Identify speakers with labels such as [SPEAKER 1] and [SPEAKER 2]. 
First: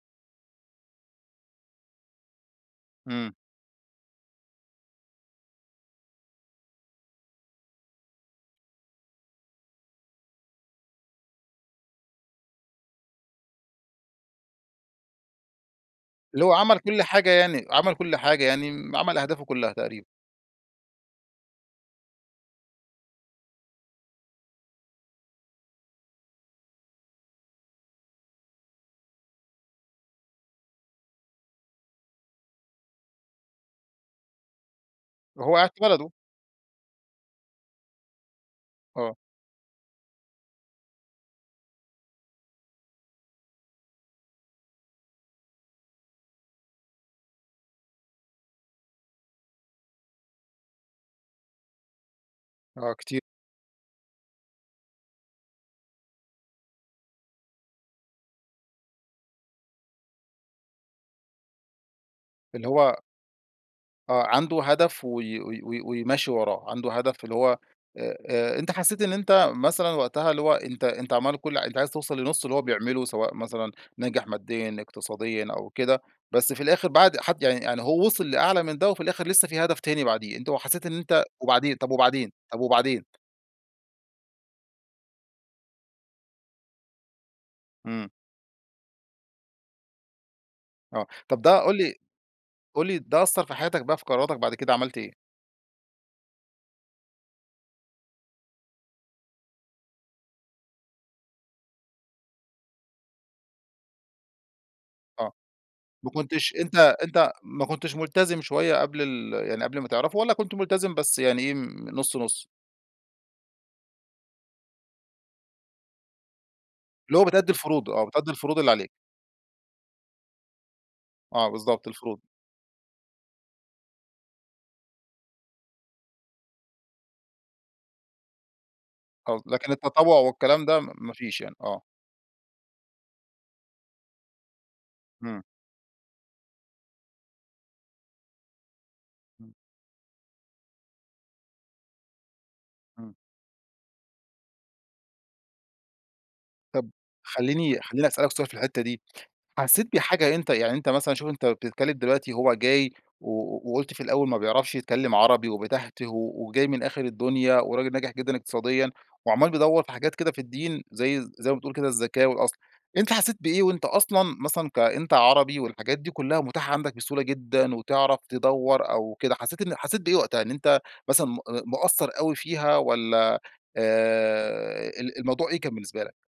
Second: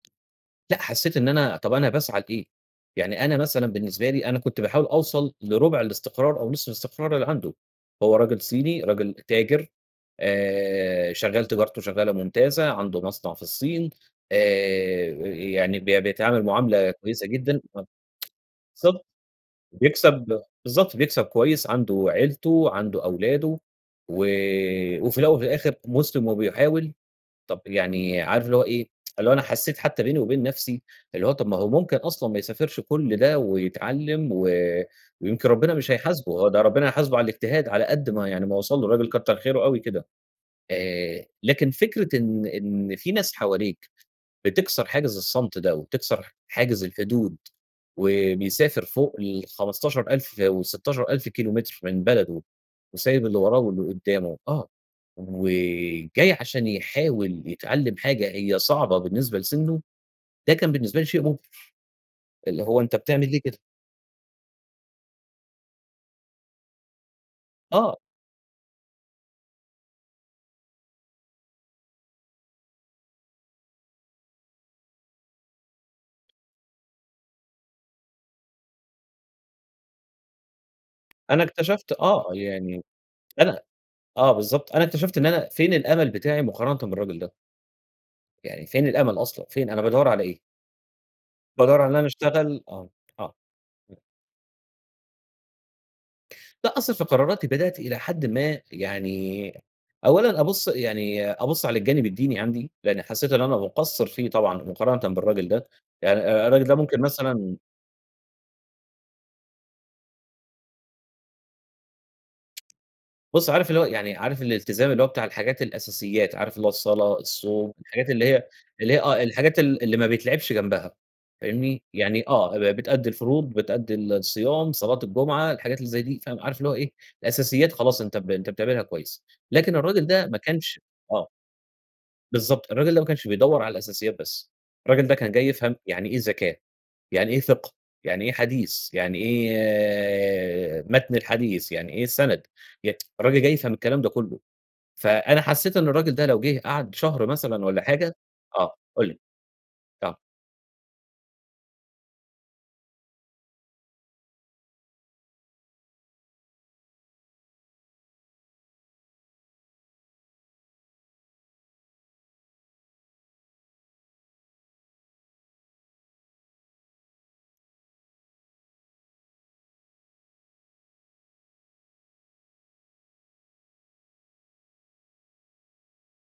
[SPEAKER 1] لأ حسيت إن أنا طَب أنا باسعى لإيه؟ يعني
[SPEAKER 2] إمم.
[SPEAKER 1] أنا مثلًا بالنسبة لي أنا كنت باحاول أوصل لرُبع الاستقرار أو نصف الاستقرار اللي عنده، هو راجل صيني راجل تاجر آآ، شغال تجارته شغالة ممتازة، عنده مصنع في الصين آآ، يعني ب بيتعامل
[SPEAKER 2] اللي هو عمل
[SPEAKER 1] معاملة
[SPEAKER 2] كل
[SPEAKER 1] كويسة
[SPEAKER 2] حاجة
[SPEAKER 1] جدًا،
[SPEAKER 2] يعني
[SPEAKER 1] ما
[SPEAKER 2] عمل كل حاجة يعني،
[SPEAKER 1] بالضبط،
[SPEAKER 2] عمل أهدافه كلّها تقريبًا.
[SPEAKER 1] بيكسب بالضبط، بيكسب كويس عنده عيلته، عنده أولاده وآآ، وفي الأول وفي الآخر مسلم وبيحاول، طَب يعني عارف اللي هو إيه، اللي هو أنا حسيت حتى بيني وبين نَفسي، اللي هو طَب ما هو ممكن أصلًا ما يسافرش كل ده ويتعلّم و ويمكن
[SPEAKER 2] وهو قاعد
[SPEAKER 1] ربنا
[SPEAKER 2] في
[SPEAKER 1] مش
[SPEAKER 2] بلده.
[SPEAKER 1] هيحاسبُه، هو ده ربنا هيحاسبُه على الاجتهاد على قد ما يعني ما وصل لُه الراجل
[SPEAKER 2] آه.
[SPEAKER 1] كتّر خيرُه أوي كده، آآ، لكن فكرة إن إن فيه ناس حواليك، بتِكسَر حاجز الصمت ده، وتِكسَر حاجز الحدود و بيسافر فوق ال15000 وال16000 كيلومتر من بلده
[SPEAKER 2] آه، كتير.
[SPEAKER 1] وسايب اللي وراه واللي قُدّامه، آه، وجاي عشان يحاول يتعلّم حاجة هي صعبة بالنسبة لسنُّه، ده كان بالنسبة لي شيء مُبهِر، اللي
[SPEAKER 2] اللي
[SPEAKER 1] هو أنت
[SPEAKER 2] هو
[SPEAKER 1] بتعمل ليه كده؟
[SPEAKER 2] آه، عنده هدف و و و وماشي وراه، عنده هدف اللي هو
[SPEAKER 1] آه.
[SPEAKER 2] آآ آآ أنت حسيت إن أنت مثلًا وقتها اللي هو أنت أنت عمّال كُلّ أنت عايز توصل لنُصّ اللي هو بيعمله سواء مثلًا ناجح ماديًا، اقتصاديًا أو كده، بس في الآخر بعد حد يعني يعني هو وصل لأعلى من ده، وفي الآخر لسه فيه هدف تاني بعديه، أنت حسيت إن أنت
[SPEAKER 1] أنا
[SPEAKER 2] وبعدين؟
[SPEAKER 1] اكتشفت
[SPEAKER 2] طَب
[SPEAKER 1] آه،
[SPEAKER 2] وبعدين، طَب
[SPEAKER 1] يعني
[SPEAKER 2] وبعدين.
[SPEAKER 1] أنا آه بالضبط أنا اكتشفت إن أنا فين الأمل بتاعي مقارنةً بالراجل ده؟
[SPEAKER 2] إمم.
[SPEAKER 1] يعني فين الأمل أصلًا! فين أنا بادوّر على إيه؟
[SPEAKER 2] آه، طَب ده قُل
[SPEAKER 1] بادوّر على إن
[SPEAKER 2] لي
[SPEAKER 1] أنا اشتغل
[SPEAKER 2] قُل
[SPEAKER 1] آه،
[SPEAKER 2] لي ده
[SPEAKER 1] آه،
[SPEAKER 2] أثَّر في حياتك بقى
[SPEAKER 1] [unintelligible]
[SPEAKER 2] في قراراتك بعد كده عملت إيه؟
[SPEAKER 1] لأ أثّر في قراراتي بدأت إلى حدٍ ما يعني أولًا، أبُصّ يعني أبُصّ على الجانب الديني عندي، لأني حسيت إن أنا مقصِّر فيه طبعًا مقارنةً
[SPEAKER 2] آه،
[SPEAKER 1] بالراجل ده،
[SPEAKER 2] ما
[SPEAKER 1] يع
[SPEAKER 2] كنتش
[SPEAKER 1] الراجل
[SPEAKER 2] أنت
[SPEAKER 1] ده ممكن
[SPEAKER 2] أنت
[SPEAKER 1] مثلًا
[SPEAKER 2] ما كنتش ملتزم شوية قبل ال يعني قبل ما تعرفُه والَّا كنت ملتزم بس يعني إيه نُصّ نُصّ؟
[SPEAKER 1] بُصّ، عارف اللي هو يعني عارف الالتزام اللي هو بتاع الحاجات الأساسيات، عارف اللي هو الصلاة،
[SPEAKER 2] اللي هو بتأدي
[SPEAKER 1] الصوم
[SPEAKER 2] الفروض، آه،
[SPEAKER 1] الحاجات اللي
[SPEAKER 2] بتأدي
[SPEAKER 1] هي
[SPEAKER 2] الفروض اللي عليك.
[SPEAKER 1] اللي هي آه، الحاجات ال اللي ما بيتلعبش جنبها،
[SPEAKER 2] آه،
[SPEAKER 1] فاهمني،
[SPEAKER 2] بالضبط، الفروض.
[SPEAKER 1] يعني آه ب بتأدي الفروض، بتأدي الصيام، صلاة الجمعة، الحاجات اللي زي دي فاهم، عارف اللي هو إيه، الأساسيات خلاص أنت ب أنت بتعملها كويس
[SPEAKER 2] [unintelligible] لكن
[SPEAKER 1] لكن الراجل
[SPEAKER 2] التطوع
[SPEAKER 1] ده ما
[SPEAKER 2] والكلام ده،
[SPEAKER 1] كانش
[SPEAKER 2] ما ما
[SPEAKER 1] آه.
[SPEAKER 2] فيش يعني، آه.
[SPEAKER 1] بالضبط، الراجل ده ما كانش بيدوّر على الأساسيات بس، الراجل ده كان
[SPEAKER 2] إمم.
[SPEAKER 1] جاي يفهم يعني إيه زكاة، يعني إيه فِقْه، يعني إيه حديث، يعني
[SPEAKER 2] إمم.
[SPEAKER 1] إيه متن الحديث، يعني إيه السَنَد، ي
[SPEAKER 2] إمم.
[SPEAKER 1] الراجل جاي يفهم الكلام ده كلُّه، فأنا حسيت إن الراجل ده لو جِه
[SPEAKER 2] طَب
[SPEAKER 1] قعد شهر مثلًا،
[SPEAKER 2] خليني
[SPEAKER 1] والَّا
[SPEAKER 2] خليني
[SPEAKER 1] حاجة
[SPEAKER 2] أسألك سؤال في
[SPEAKER 1] آه
[SPEAKER 2] الحتّة دي،
[SPEAKER 1] قُل لي،
[SPEAKER 2] حسيت
[SPEAKER 1] آه.
[SPEAKER 2] بحاجة أنت يعني أنت مثلًا شوف أنت بتتكلّم دلوقتي هو جاي و وقُلت في الأول ما بيعرفش يتكلّم عربي، وبيتهتِه وجاي من آخر الدنيا، وراجل ناجح جدًا اقتصاديًا، وعمّال بيدوّر في حاجات كده في الدين، زي زي ما بتقول كده الزكاة والأصل، أنت حسيت بإيه وأنت أصلًا مثلًا كأنت عربي، والحاجات دي كلّها متاحة عندك بسهولة جدًا، وتعرف تدوّر أو كده، حسيت إن حسيت بإيه وقتها؟ إن أنت مثلًا م مقصّر أوي فيها، والَّا آآ، ال الموضوع إيه كان بالنسبة لك؟